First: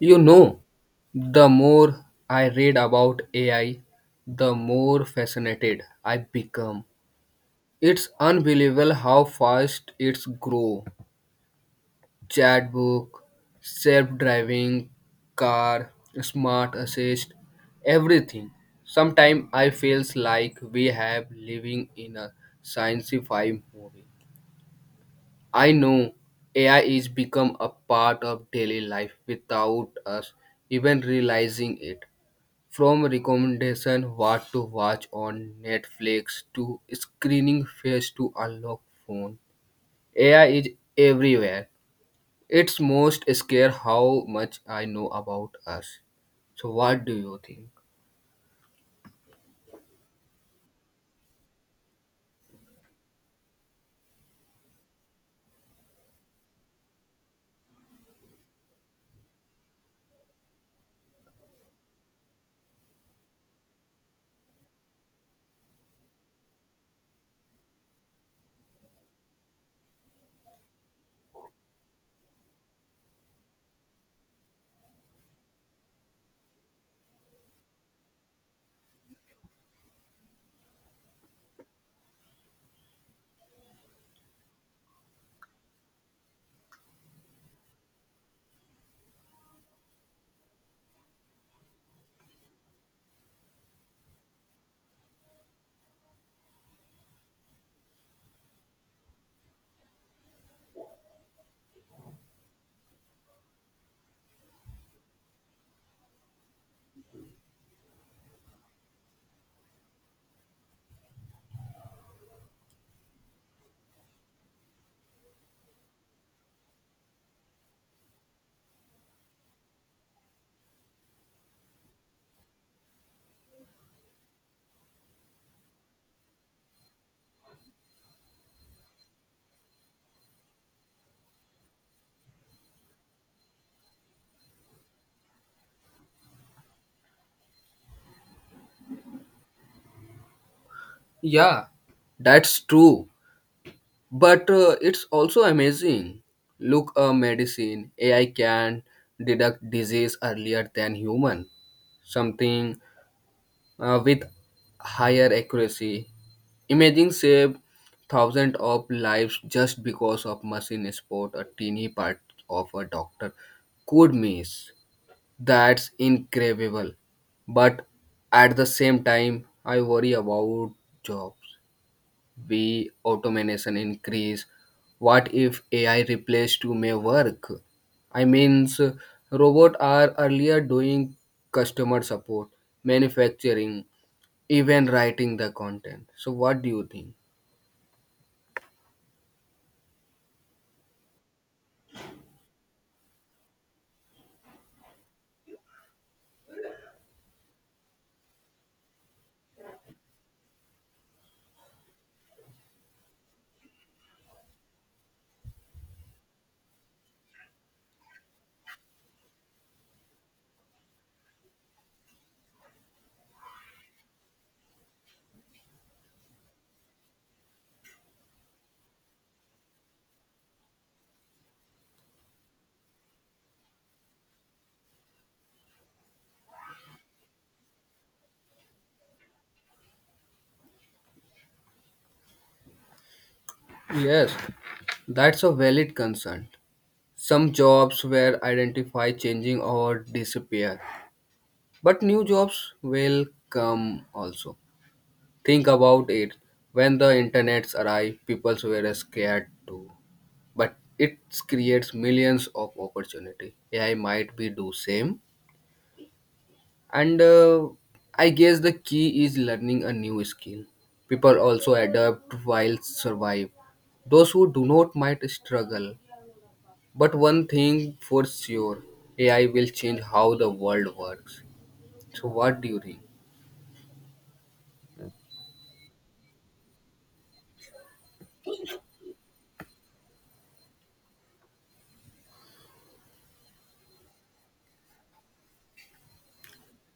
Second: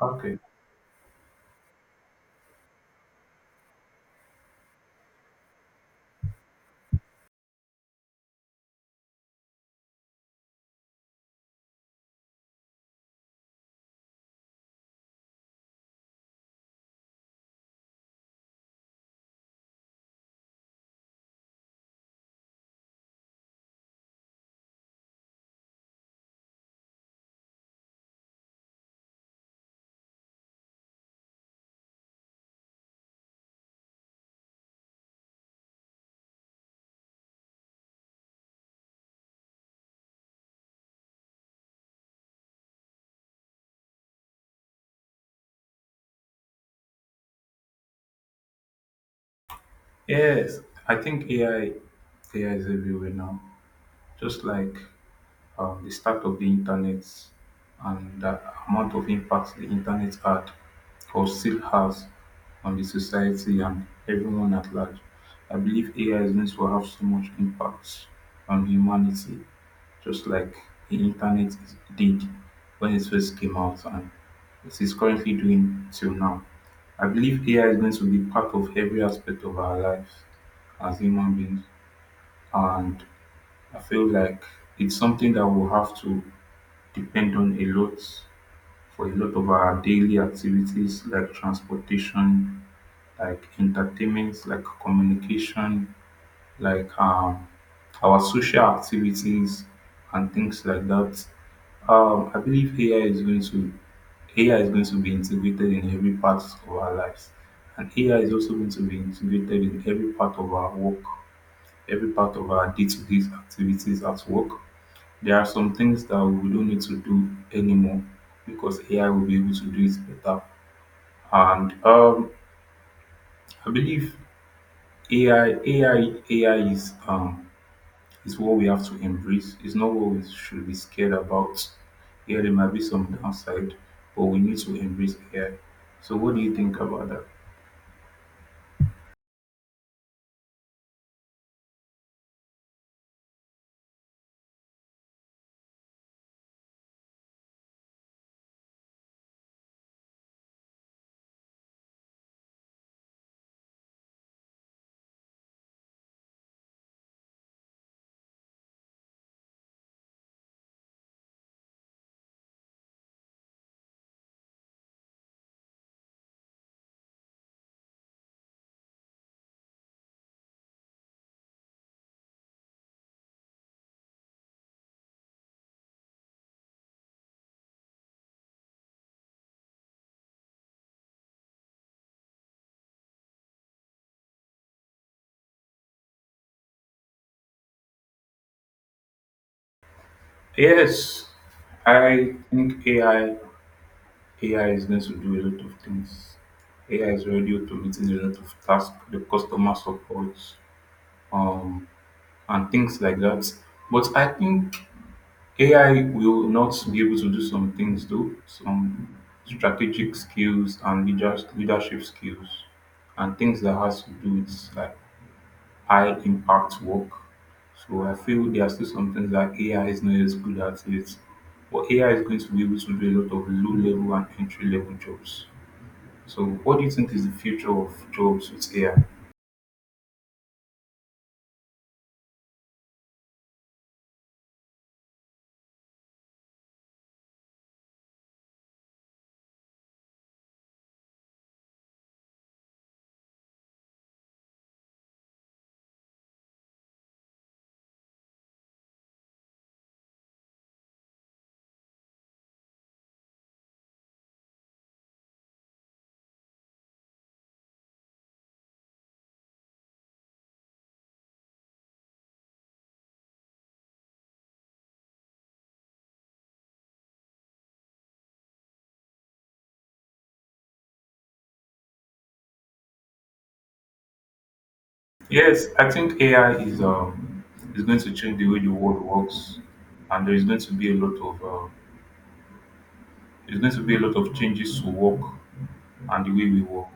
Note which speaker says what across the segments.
Speaker 1: You
Speaker 2: Okay.
Speaker 1: know, the more I read about AI, the more fascinated I become. It's unbelievable how fast it's grow. Chatbot, self-driving car, smart assist, everything. Sometimes I feels like we have living in a science fi movie. I know AI is become a part of daily life without us even realizing it. From recommendation what to watch on Netflix to screening face to unlock phone, AI is everywhere. It's most scare how much I know about us. So what do you think?
Speaker 2: Yes, I think AI is everywhere now. Just like the start of the internet and the amount of impact the internet had or still has on the society and everyone at large. I believe AI is going to have so much impact on humanity, just like the did when it first came out and it is currently doing till now. I believe AI is going to be part of every aspect of our lives as human beings, and I feel like it's something that we'll have to depend on a lot for a lot of our daily activities like transportation, like entertainment, like communication, like our social activities and things like that. I believe AI is going to be integrated in every part of our lives. And AI is also going to be integrated in every part of our work, every part of our day to day activities at work. There are some things that we don't need to do anymore because AI will be able to do it better. And I believe AI is what we have to embrace. It's not what we should be scared about. Yeah, there might be some downside, but we need to embrace AI. So, what do you think about that?
Speaker 1: Yeah, that's true. But it's also amazing. Look a medicine. AI can detect disease earlier than human. Something with higher accuracy. Imagine save thousands of lives just because of machine sport a teeny part of a doctor could miss. That's incredible. But at the same time, I worry about jobs. We automation increase. What if AI replace to my work? I means robots are earlier doing customer support, manufacturing, even writing the content. So what do you think?
Speaker 2: Yes, I think AI is going to do a lot of things. AI is already automating a lot of tasks, the customer support, um, and things like that. But I think AI will not be able to do some things though, some strategic skills and leadership skills and things that has to do with like high impact work. So I feel there are still some things that AI is not as good at it. But AI is going to be able to do a lot of low level and entry level jobs. So what do you think is the future of jobs with AI?
Speaker 1: Yes, that's a valid concern. Some jobs were identified changing or disappear, but new jobs will come also. Think about it. When the internets arrive, people were scared too. But it creates millions of opportunity. AI might be do same. And I guess the key is learning a new skill. People also adapt while survive. Those who do not might struggle, but one thing for sure, AI will change how the world works. So, what do you think?
Speaker 2: Yes, I think AI is going to change the way the world works, and there is going to be a lot of there's going to be a lot of changes to work and the way we work.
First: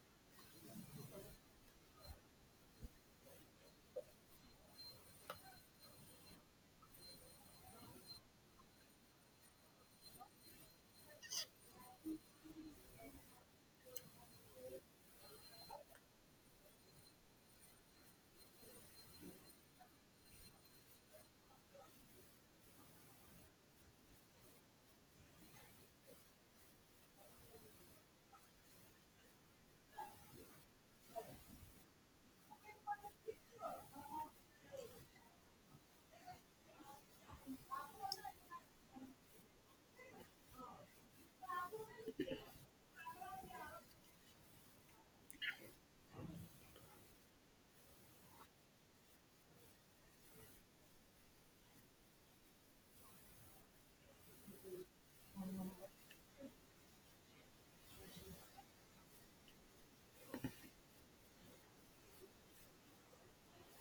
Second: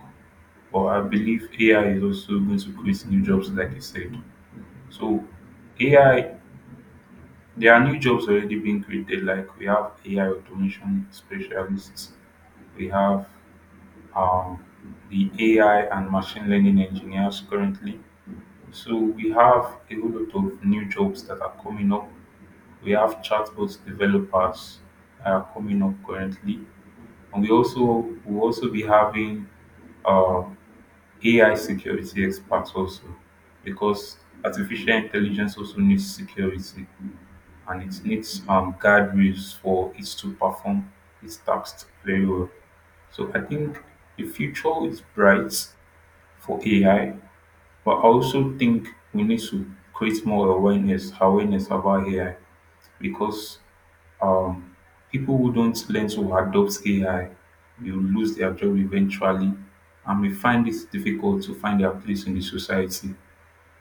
Speaker 2: But I believe AI is also going to create new jobs, like you said. So AI, there are new jobs already being created. Like we have AI automation specialists, we have um, the AI and machine learning engineers currently. So we have a whole lot of new jobs that are coming up. We have chatbot developers that are coming up currently, and we also will also be having uh, AI security experts also because artificial intelligence also needs security and it needs guardrails for it to perform its tasks very well. So I think the future is bright for AI but I also think we need to create more awareness about AI because um, people who don't learn to adopt AI will lose their job eventually and may find it difficult to find their place in the society.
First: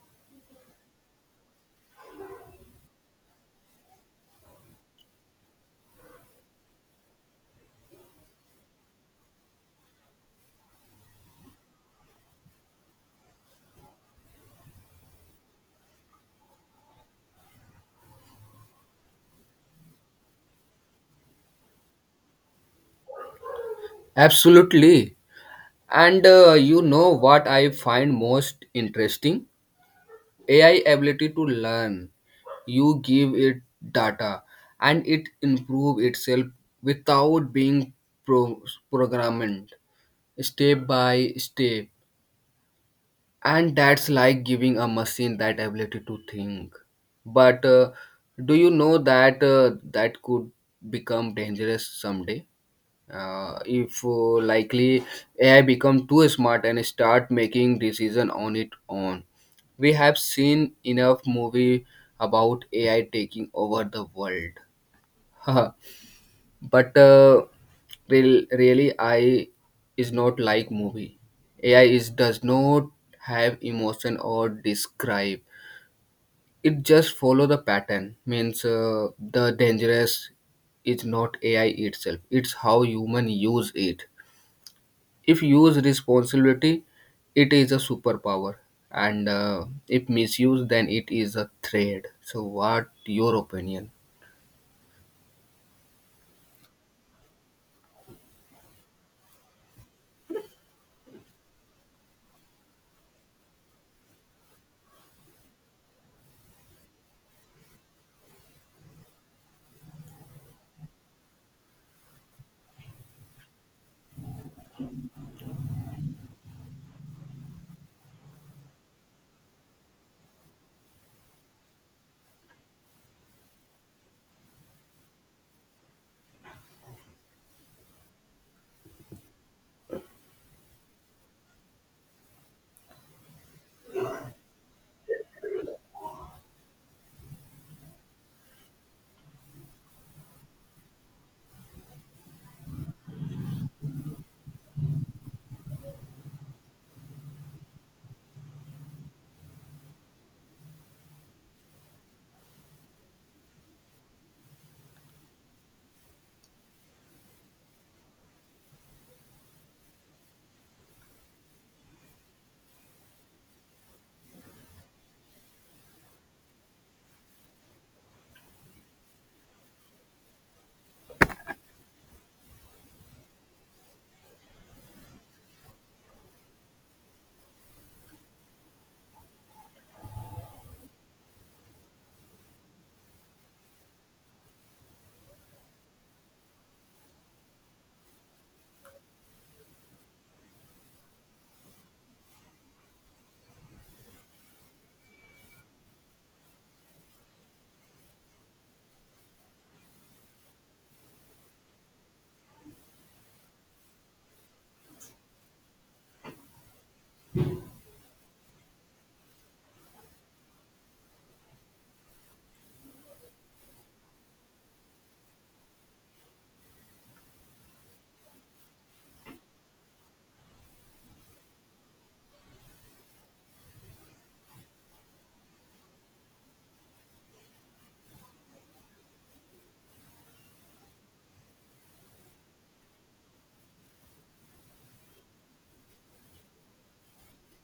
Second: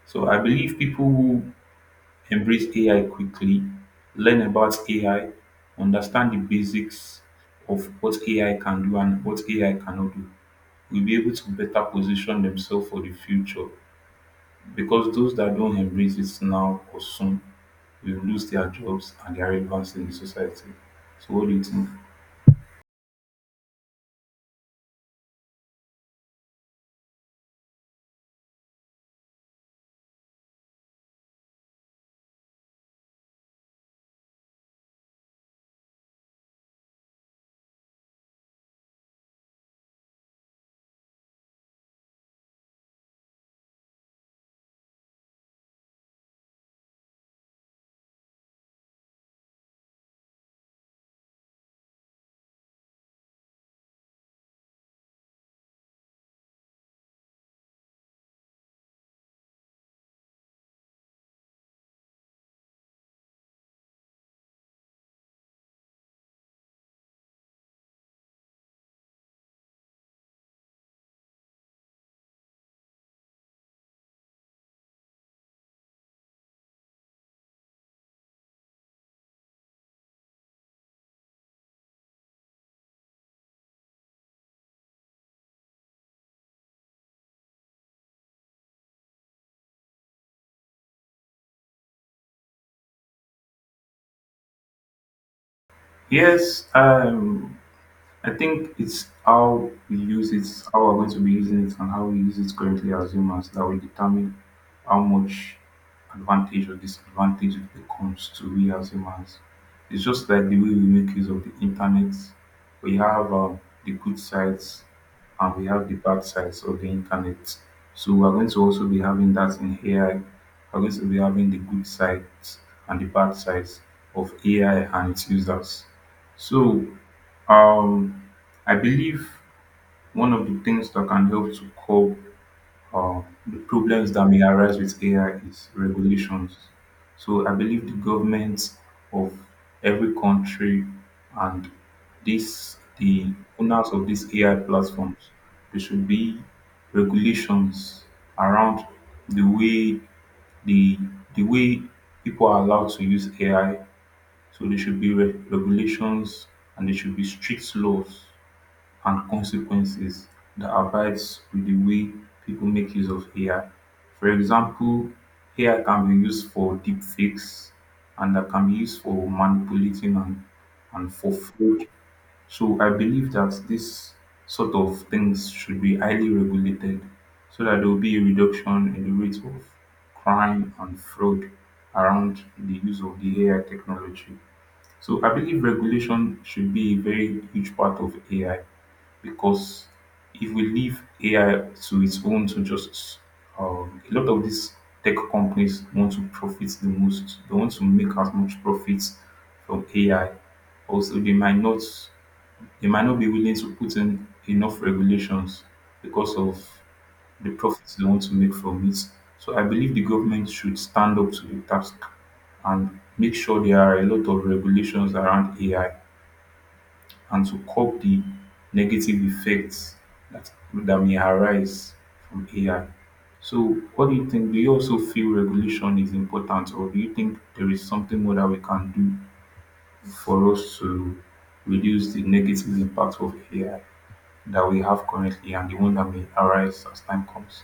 Speaker 2: So I believe people who embrace AI quickly, learn about AI, understand the basics of what AI can do and what AI cannot do, will be able to better position themselves for the future because those that don't embrace it now or soon will lose their jobs and their relevance in the society. So what do you think?
Speaker 1: Absolutely. And you know what I find most interesting? AI ability to learn. You give it data and it improve itself without being pro- programmed step by step, and that's like giving a machine that ability to think. But do you know that that could become dangerous someday if likely AI become too smart and start making decision on its own. We have seen enough movie about AI taking over the world. But really, I is not like movie. AI is does not have emotion or describe. It just follow the pattern. Means the dangerous is not AI itself, it's how human use it. If use responsibility, it is a superpower, and if misuse, then it is a threat. So what your opinion?
Speaker 2: Yes. I think it's how we use it, how we're going to be using it, and how we use it currently as humans that will determine how much advantage or disadvantage it becomes to we as humans. It's just like the way we make use of the internet. We have the good sides and we have the bad sides of the internet. So we're going to also be having that in AI. We're going to be having the good sides and the bad sides of AI and its users. So um, I believe one of the things that can help to curb the problems that may arise with AI is regulations. So I believe the governments of every country and this the owners of these AI platforms, there should be regulations around the way the the way people are allowed to use AI. So there should be regulations and there should be strict laws and consequences that abides with the way people make use of AI. For example, AI can be used for deep fakes and that can be used for manipulating and for fraud. So I believe that this sort of things should be highly regulated so that there will be a reduction in the rate of crime and fraud around the use of the AI technology. So I believe regulation should be a very huge part of AI because if we leave AI to its own to just a lot of these tech companies want to profit the most. They want to make as much profit from AI. Also, they might not be willing to put in enough regulations because of the profits they want to make from it. So I believe the government should stand up to the task and make sure there are a lot of regulations around AI and to curb the negative effects that may arise from AI. So, what do you think? Do you also feel regulation is important, or do you think there is something more that we can do for us to reduce the negative impact of AI that we have currently and the one that may arise as time comes?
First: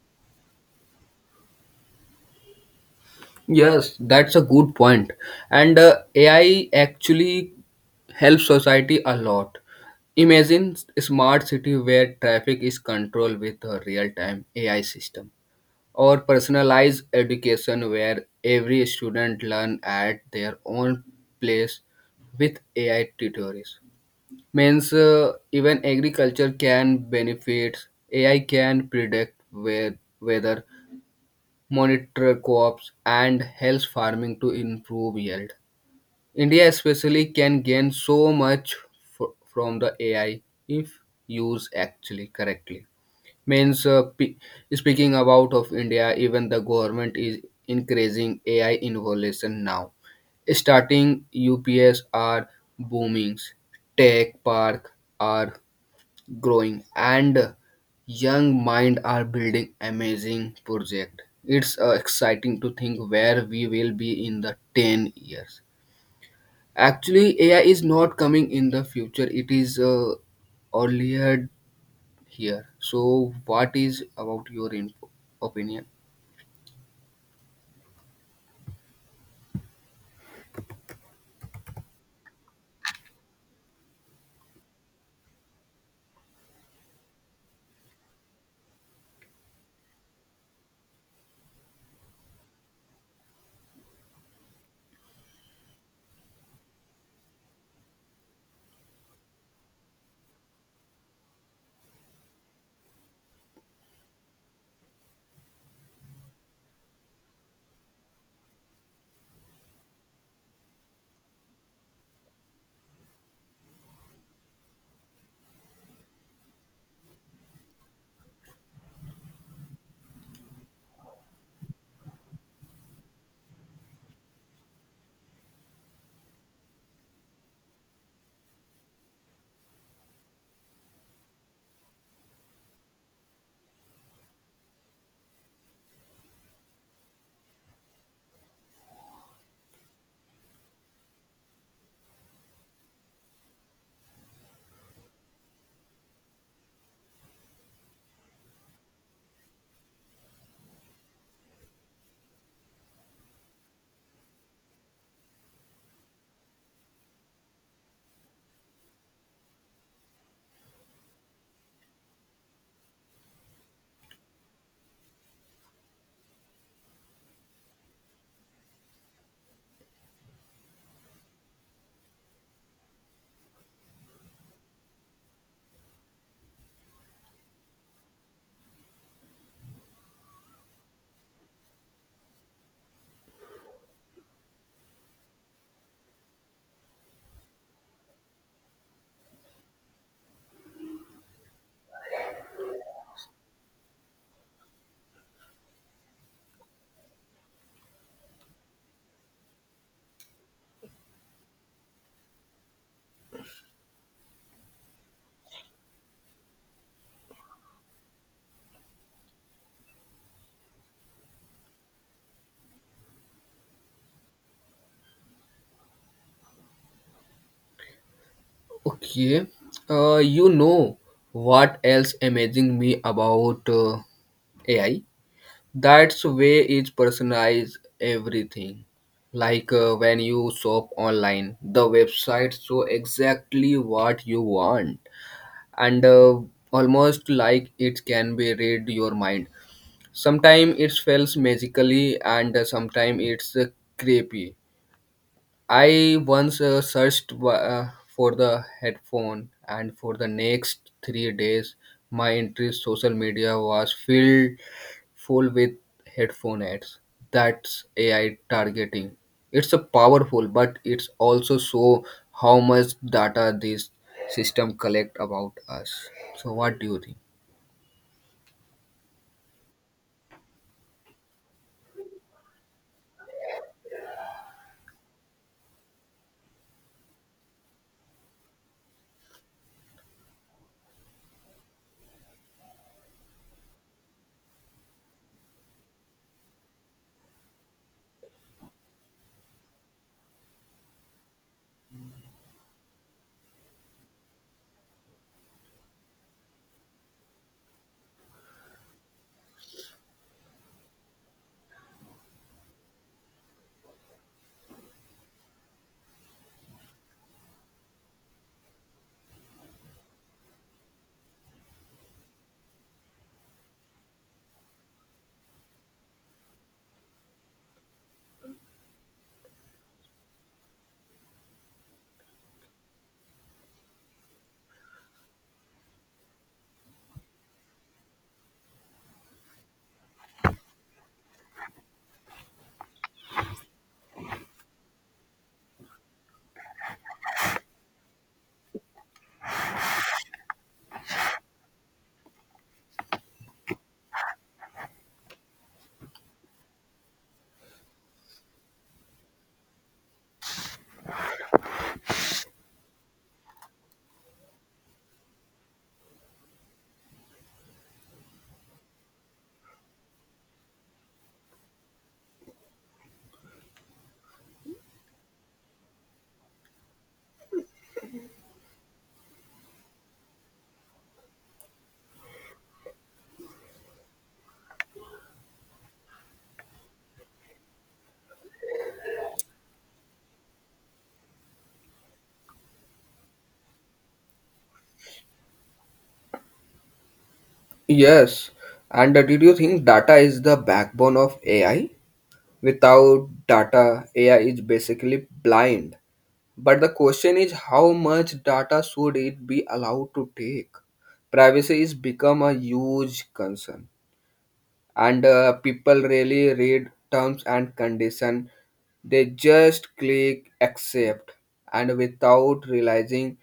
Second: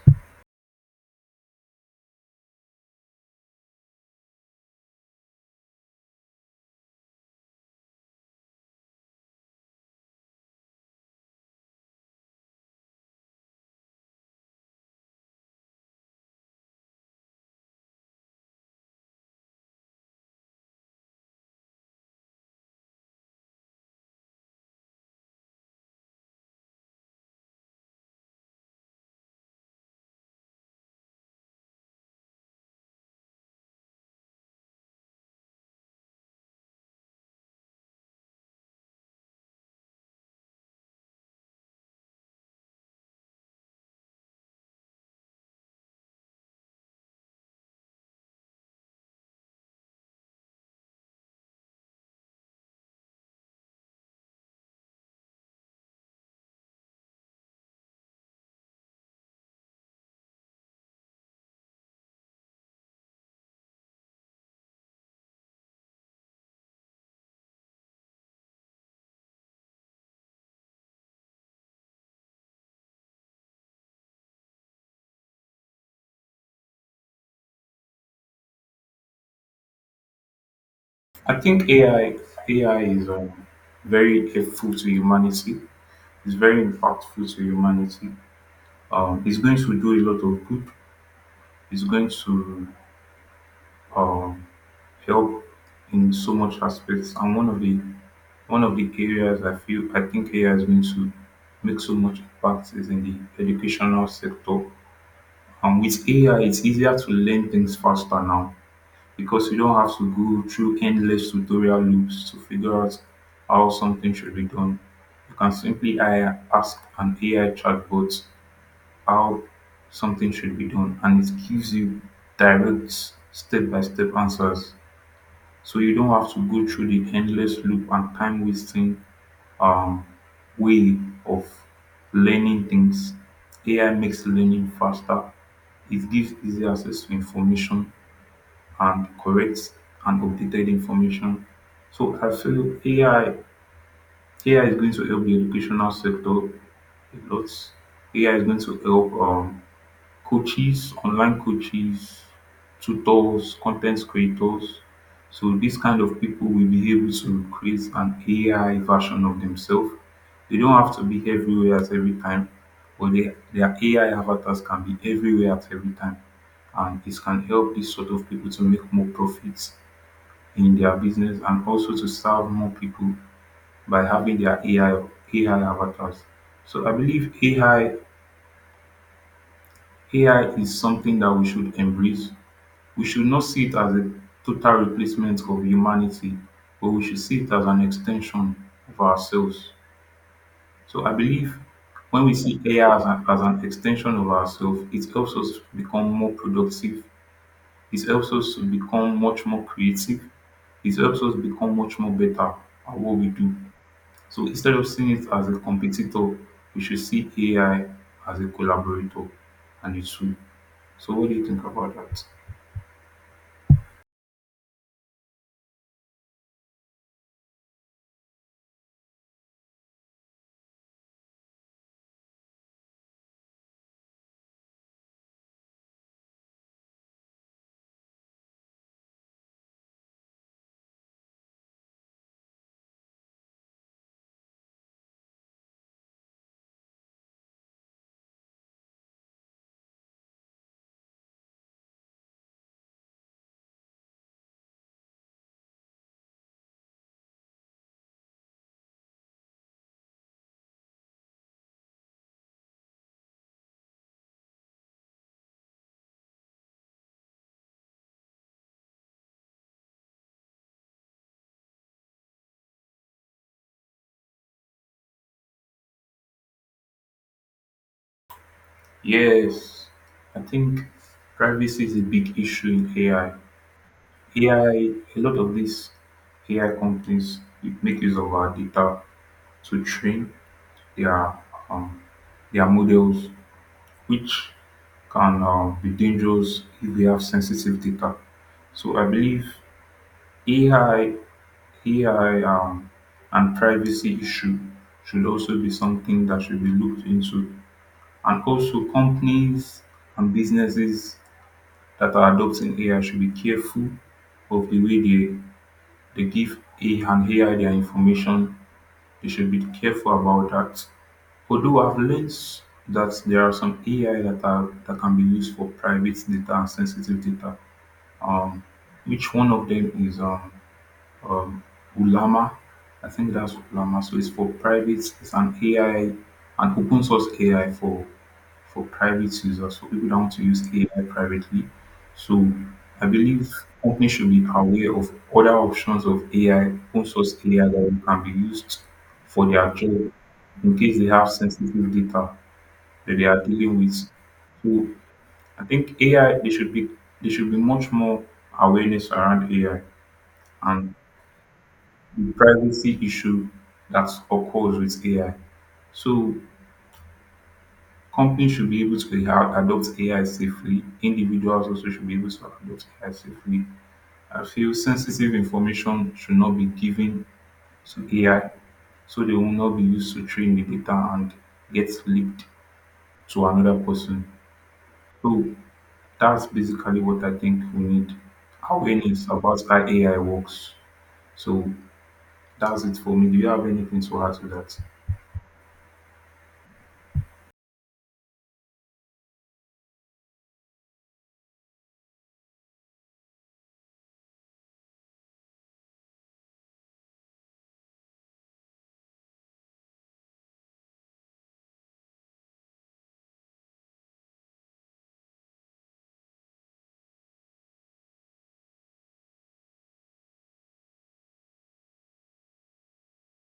Speaker 1: Yes, that's a good point. And AI actually helps society a lot. Imagine a smart city where traffic is controlled with a real-time AI system, or personalized education where every student learn at their own place with AI tutors. Means even agriculture can benefit. AI can predict where, weather monitor crops, and helps farming to improve yield. India, especially, can gain so much f- from the AI if used actually correctly. Means speaking about of India, even the government is increasing AI innovation now. Starting UPS are boomings, tech park are growing, and young mind are building amazing project. It's exciting to think where we will be in the 10 years. Actually AI is not coming in the future, it is earlier here. So what is about your opinion?
Speaker 2: I think AI is very helpful to humanity. It's very impactful to humanity. It's going to do a lot of good. It's going to um, help in so much aspects. And one of the areas I think AI is going to make so much impact is in the educational sector. And with AI, it's easier to learn things faster now. Because you don't have to go through endless tutorial loops to figure out how something should be done. You can simply ask an AI chatbot how something should be done, and it gives you direct, step by step answers. So you don't have to go through the endless loop and time wasting um, way of learning things. AI makes learning faster, it gives easy access to information and correct and updated information. So I feel AI is going to help the educational sector a lot. AI is going to help coaches, online coaches, tutors, content creators. So these kind of people will be able to create an AI version of themselves. They don't have to be everywhere at every time, but their AI avatars can be everywhere at every time. And it can help these sort of people to make more profits in their business and also to serve more people by having their AI avatars. So I believe AI is something that we should embrace. We should not see it as a total replacement of humanity, but we should see it as an extension of ourselves. So I believe when we see AI as as an extension of ourselves, it helps us become more productive. It helps us to become much more creative. It helps us become much more better at what we do. So instead of seeing it as a competitor, we should see AI as a collaborator and a tool. So what do you think about that?
Speaker 1: Okay. You know what else amazing me about AI? That's way is personalize everything. Like when you shop online, the website show exactly what you want, and almost like it can be read your mind. Sometimes it feels magically, and sometimes it's creepy. I once searched for the headphone, and for the next three days, my interest social media was filled full with headphone ads. That's AI targeting. It's a powerful, but it's also so how much data this system collect about us. So, what do you think?
Speaker 2: Yes, I think privacy is a big issue in AI. AI, a lot of these AI companies make use of our data to train their um, their models, which can be dangerous if they have sensitive data. So I believe AI AI um, and privacy issue should also be something that should be looked into. And also, companies and businesses that are adopting AI should be careful of the way they, they give AI their information. They should be careful about that. Although I've learned that there are some AI that can be used for private data and sensitive data. Um, which one of them is um ulama. I think that's ulama, so it's for private. It's an AI, an open source AI for private users. So people that want to use AI privately. So I believe companies should be aware of other options of AI, open source AI that can be used for their job in case they have sensitive data that they are dealing with. So I think AI they should be there should be much more awareness around AI and the privacy issue that occurs with AI. So companies should be able to adopt AI safely. Individuals also should be able to adopt AI safely. I feel sensitive information should not be given to AI so they will not be used to train the data and get leaked to another person. So that's basically what I think we need awareness about how AI works. So that's it for me. Do you have anything to add to that?
Speaker 1: Yes, and did you think data is the backbone of AI? Without data, AI is basically blind. But the question is how much data should it be allowed to take? Privacy is become a huge concern, and people really read terms and condition. They just click accept, and without realizing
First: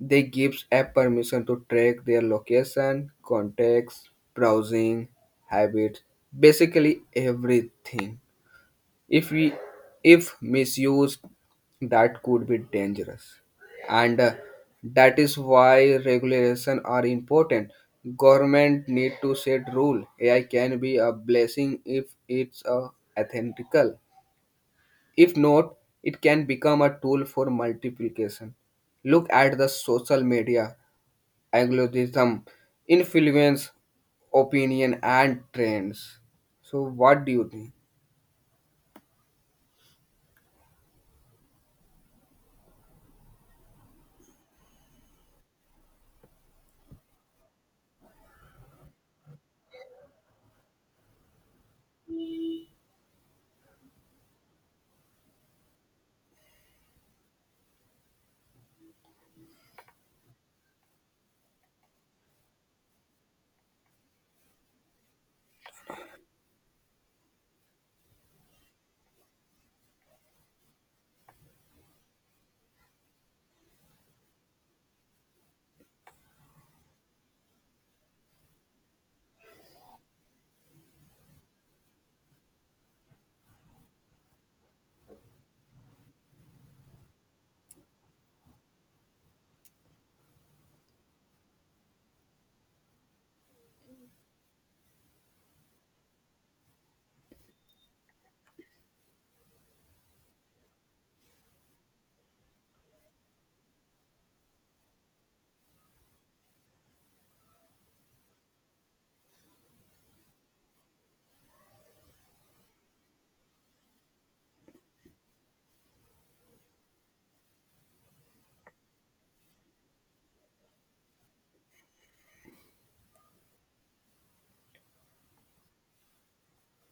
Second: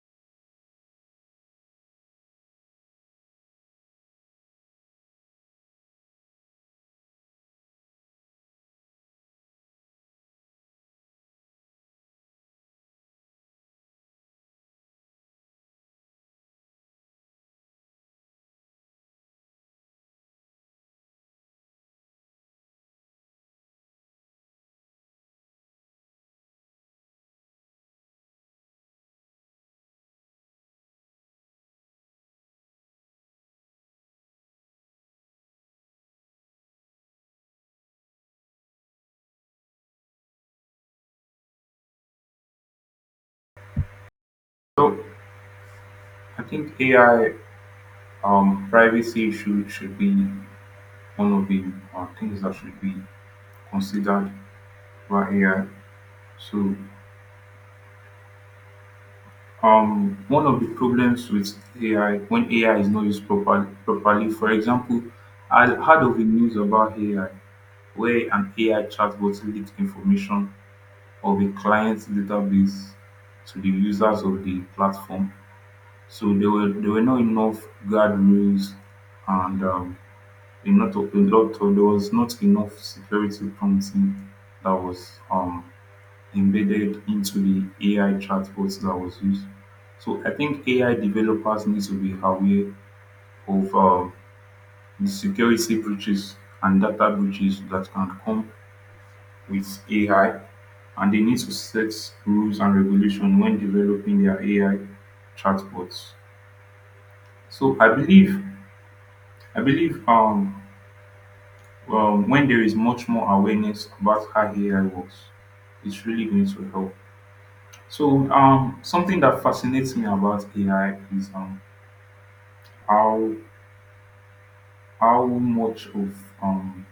Speaker 1: they gives a permission to track their location, contacts, browsing, habits, basically everything. If we if misused, that could be dangerous, and that is why regulation are important. Government need to set rule. AI can be a blessing if it's a ethical. If not, it can become a tool for multiplication. Look at the social media algorithm influence opinion and trends. So what do you think?
Speaker 2: So I think AI privacy issues should be one of the things that should be considered by AI. So one of the problems with AI when AI is not used properly, for example, I heard of the news about AI where an AI chatbot leaked information of a client's database to the users of the platform. So there were not enough guardrails, and a lot of there was not enough security prompting that was embedded into the AI chatbots that was used. So I think AI developers need to be aware of the security breaches and data breaches that can come with AI, and they need to set rules and regulation when developing their AI chatbots. So I believe, when there is much more awareness about how AI works, it's really going to help. So, something that fascinates me about AI is how how much of um,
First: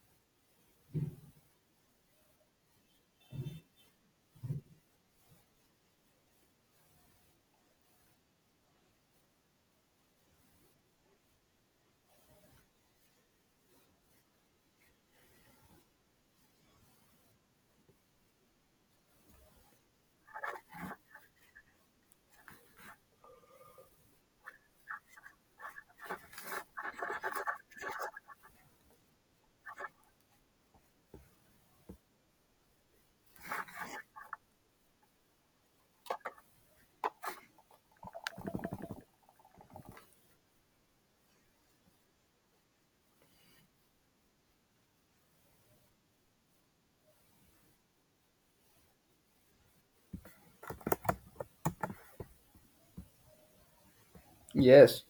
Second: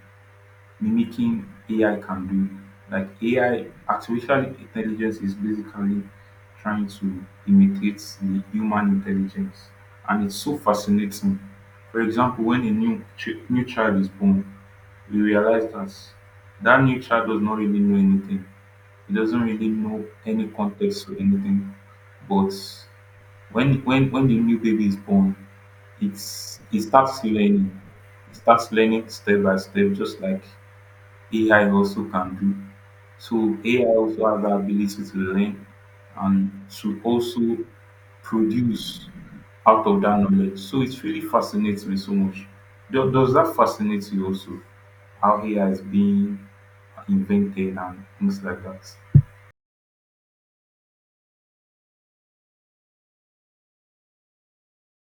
Speaker 2: mimicking AI can do. Like AI, artificial intelligence is basically trying to imitate the human intelligence, and it's so fascinating. For example, when a new child is born, we realize that that new child does not really know anything. He doesn't really know any context or anything. But when the new baby is born, it starts learning. It starts learning step by step, just like AI also can do. So AI also has the ability to learn and to also produce out of that knowledge. So it really fascinates me so much. Does that fascinate you also? How AI is being invented and things like that.
Speaker 1: Yes,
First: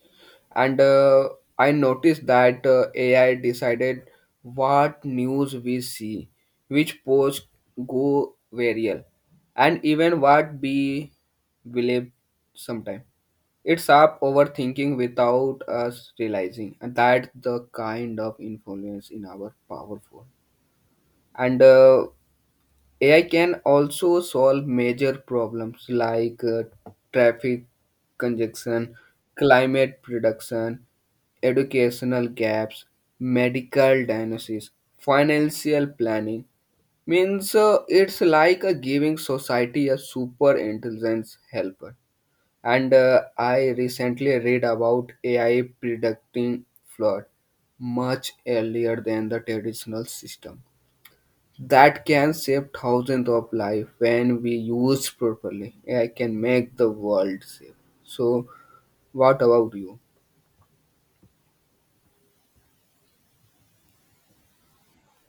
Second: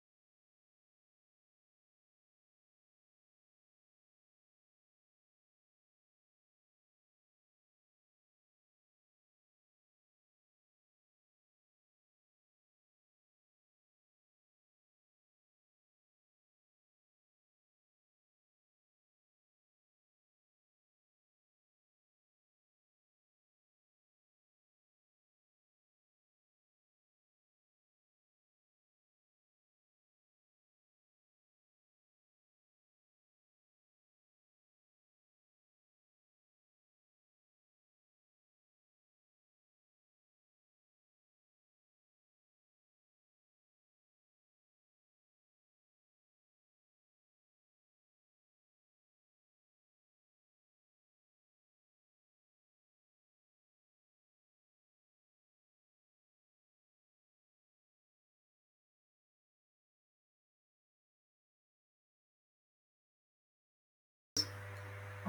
Speaker 1: and I noticed that AI decided what news we see, which posts go viral, and even what we believe sometimes. It's up overthinking without us realizing, and that's the kind of influence in our powerful. And AI can also solve major problems like traffic congestion, climate prediction, educational gaps, medical diagnosis, financial planning. Means it's like a giving society a super intelligence helper. And I recently read about AI predicting flood much earlier than the traditional system. That can save thousands of lives when we use properly. AI can make the world safe. So, what about you?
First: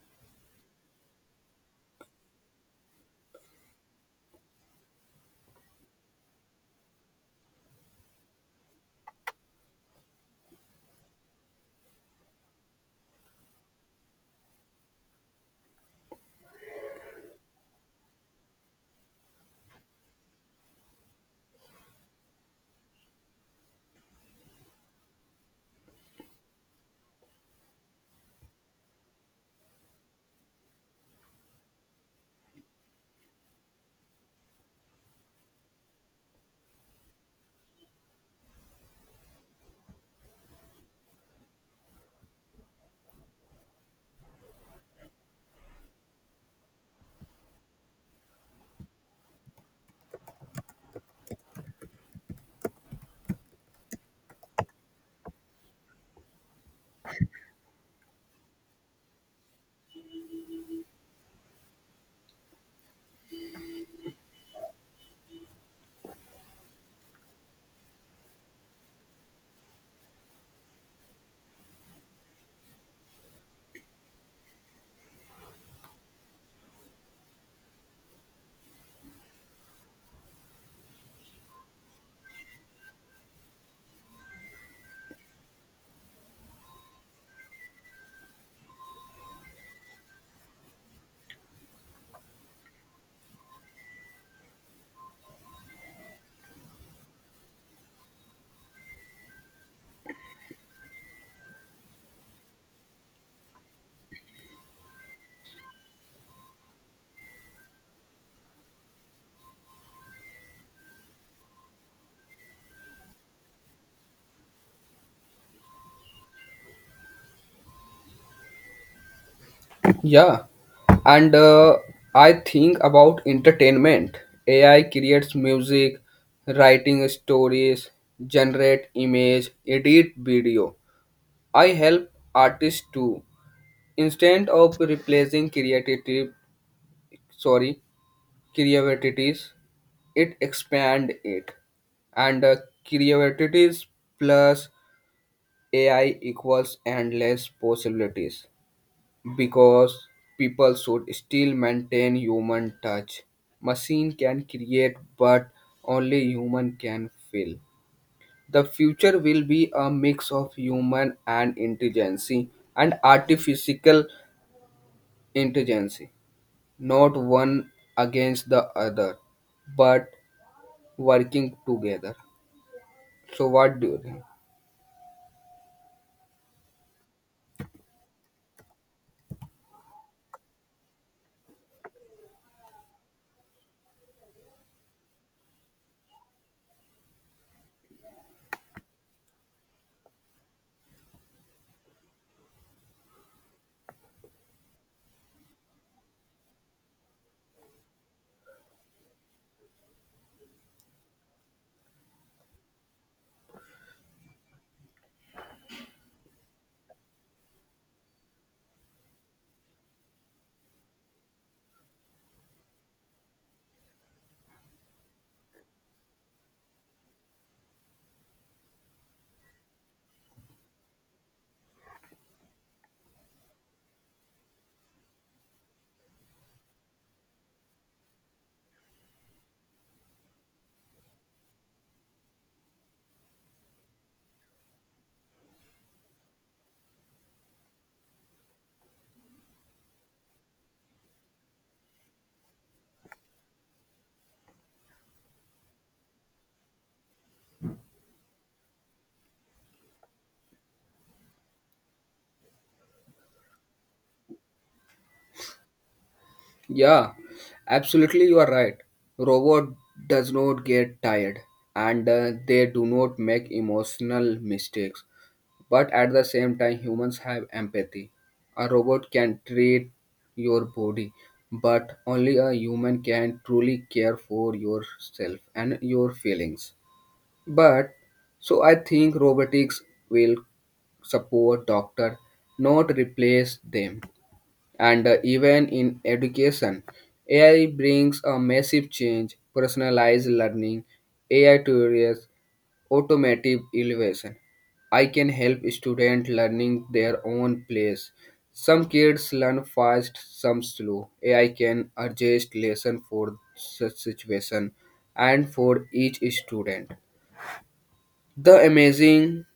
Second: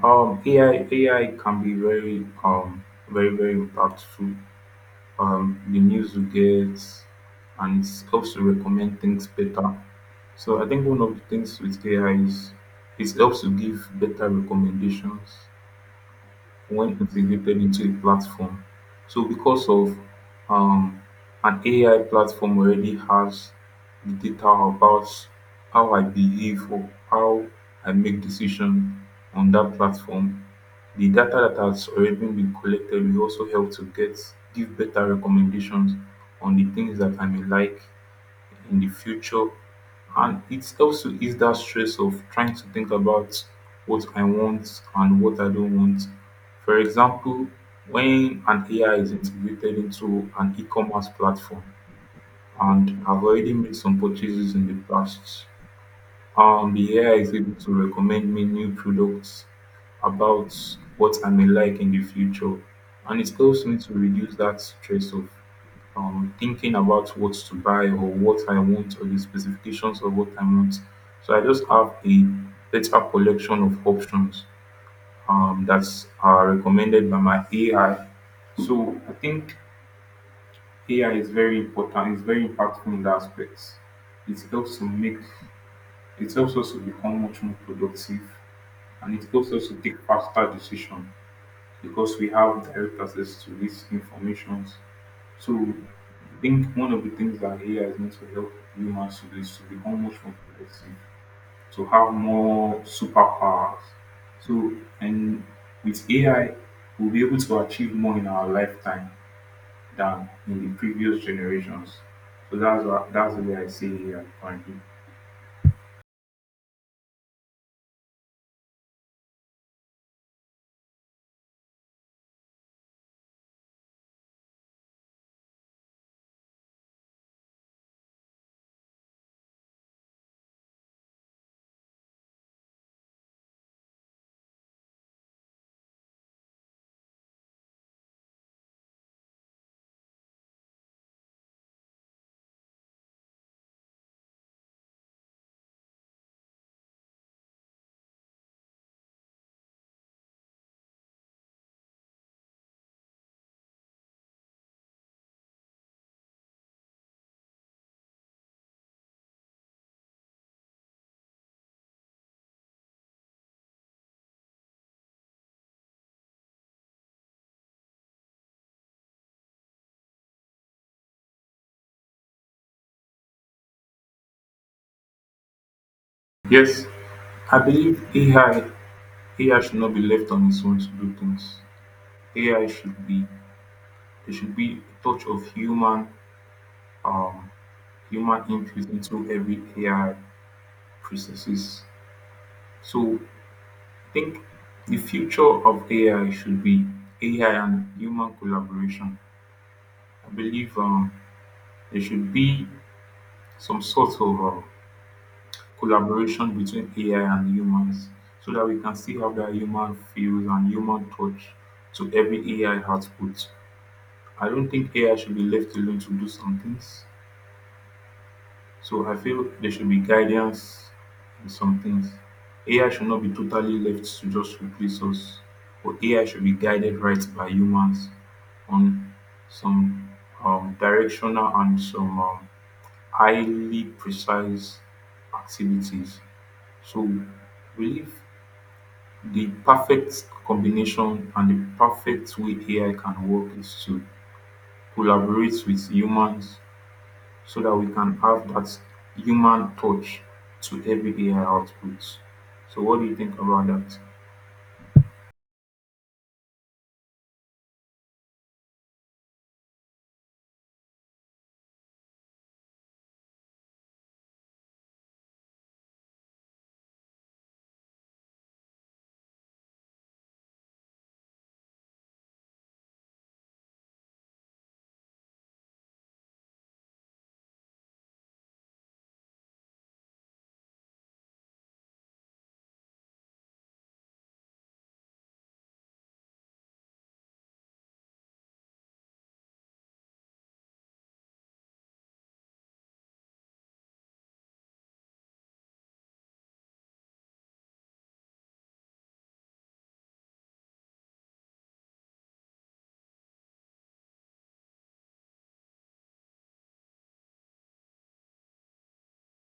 Speaker 2: AI can be very very very impactful. The news you get, and it helps to recommend things better. So I think one of the things with AI is it helps to give better recommendations when integrated into a platform. So, because of um, an AI platform already has the data about how I behave or how I make decisions on that platform, the data that has already been collected will also help to get give better recommendations on the things that I may like in the future, and it also is that stress of trying to think about what I want and what I don't want. For example, when an AI is integrated into an e-commerce platform and I've already made some purchases in the past, the AI is able to recommend me new products about what I may like in the future, and it helps me to reduce that stress of thinking about what to buy or what I want or the specifications of what I want. So I just have a better collection of options that are recommended by my AI. So I think AI is very important. It's very impactful in that aspect. It helps to make it helps us to become much more productive, and it helps us to take faster decisions because we have direct access to this information. So I think one of the things that AI is meant to help humans to do is to become much more productive, to have more superpowers. So, and with AI, we'll be able to achieve more in our lifetime than in the previous generations. So that's the way I see AI currently.
Speaker 1: Yeah, and I think about entertainment. AI creates music, writing stories, generate image, edit video. I help artists too. Instead of replacing creative, sorry, creativities, it expand it, and creativities plus AI equals endless possibilities. Because people should still maintain human touch. Machine can create, but only human can feel. The future will be a mix of human and intelligence and artificial intelligence, not one against the other, but working together. So, what do you think?
Speaker 2: Yes, I believe AI should not be left on its own to do things. AI should be There should be a touch of human um human input into every AI processes. So I think the future of AI should be AI and human collaboration. I believe there should be some sort of collaboration between AI and humans, so that we can see how that human feels and human touch to every AI output. I don't think AI should be left alone to do some things. So I feel there should be guidance in some things. AI should not be totally left to just replace us, but AI should be guided right by humans on some directional and some highly precise activities. So we believe the perfect combination and the perfect way AI can work is to collaborate with humans, so that we can have that human touch to every AI output. So, what do you think about that?
Speaker 1: Yeah, absolutely, you are right. Robot does not get tired, and they do not make emotional mistakes. But at the same time, humans have empathy. A robot can treat your body, but only a human can truly care for yourself and your feelings. But so I think robotics will support doctor, not replace them, and even in education, AI brings a massive change, personalized learning, AI tutors, automotive elevation. I can help students learning their own place. Some kids learn fast, some slow. AI can adjust lesson for such situation and for each student. The amazing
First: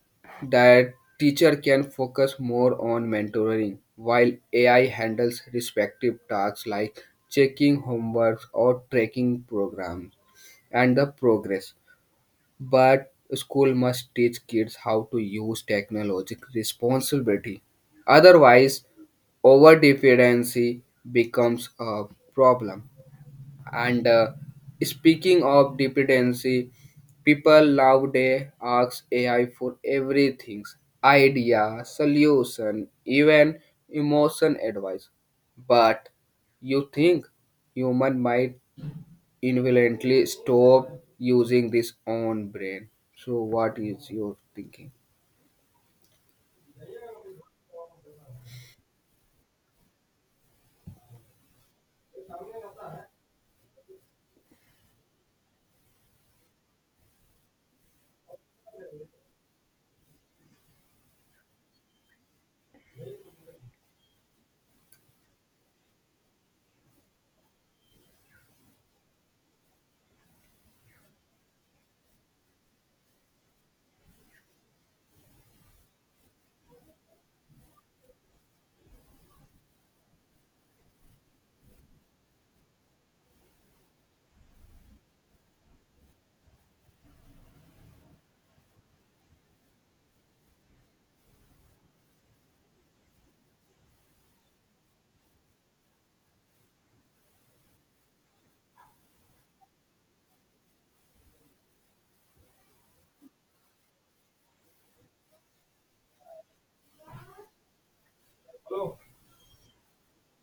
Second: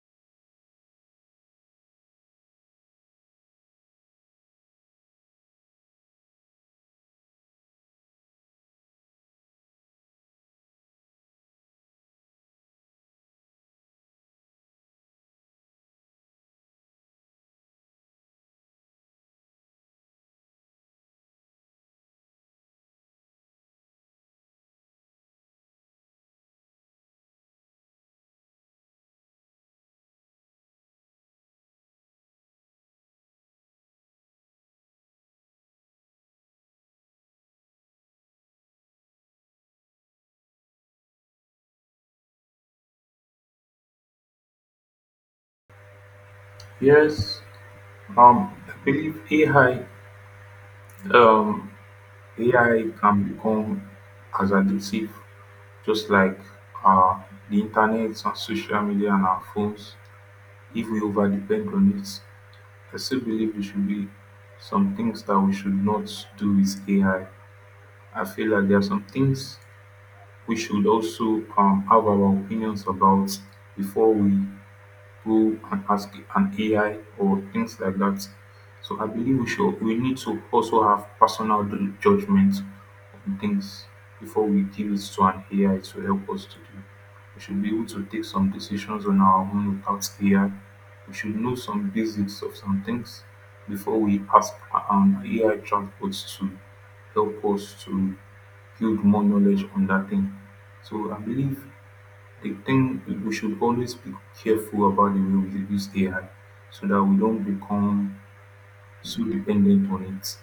Speaker 1: that teacher can focus more on mentoring while AI handles respective tasks like checking homework or tracking programs and the progress. But school must teach kids how to use technology responsibility. Otherwise, over dependency becomes a problem. And speaking of dependency, people nowadays ask AI for everything, idea, solution, even emotion advice. But you think human might involuntarily stop using this own brain. So what is your thinking?
Speaker 2: Yes, I believe AI, um, AI can become as addictive, just like uh, the internet and social media and our phones, if we over depend on it. I still believe there should be some things that we should not do with AI. I feel like there are some things we should also have our opinions about before we go and ask an AI or things like that. So I believe we need to also have personal judgment on things before we give it to an AI to help us to do. We should be able to take some decisions on our own without AI. We should know some basics of some things before we ask an AI chatbot to help us to build more knowledge on that thing. So I believe the thing we should always be careful about the way we use AI, so that we don't become so dependent on it.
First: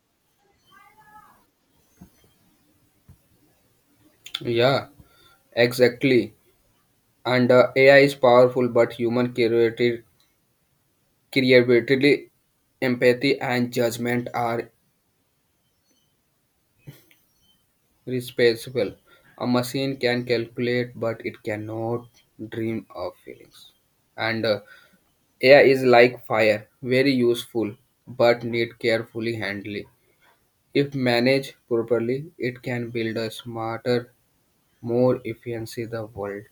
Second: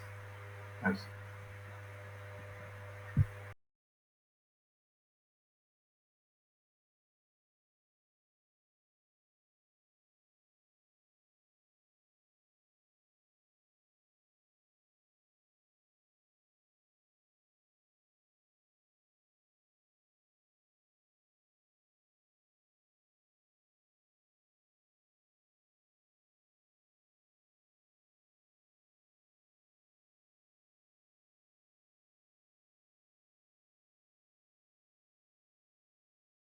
Speaker 2: Like,
Speaker 1: Yeah, exactly. And AI is powerful, but human creativity, empathy, and judgment are responsible. A machine can calculate, but it cannot dream of feelings. And AI is like fire, very useful, but need carefully handling. If managed properly, it can build a smarter, more efficient the world.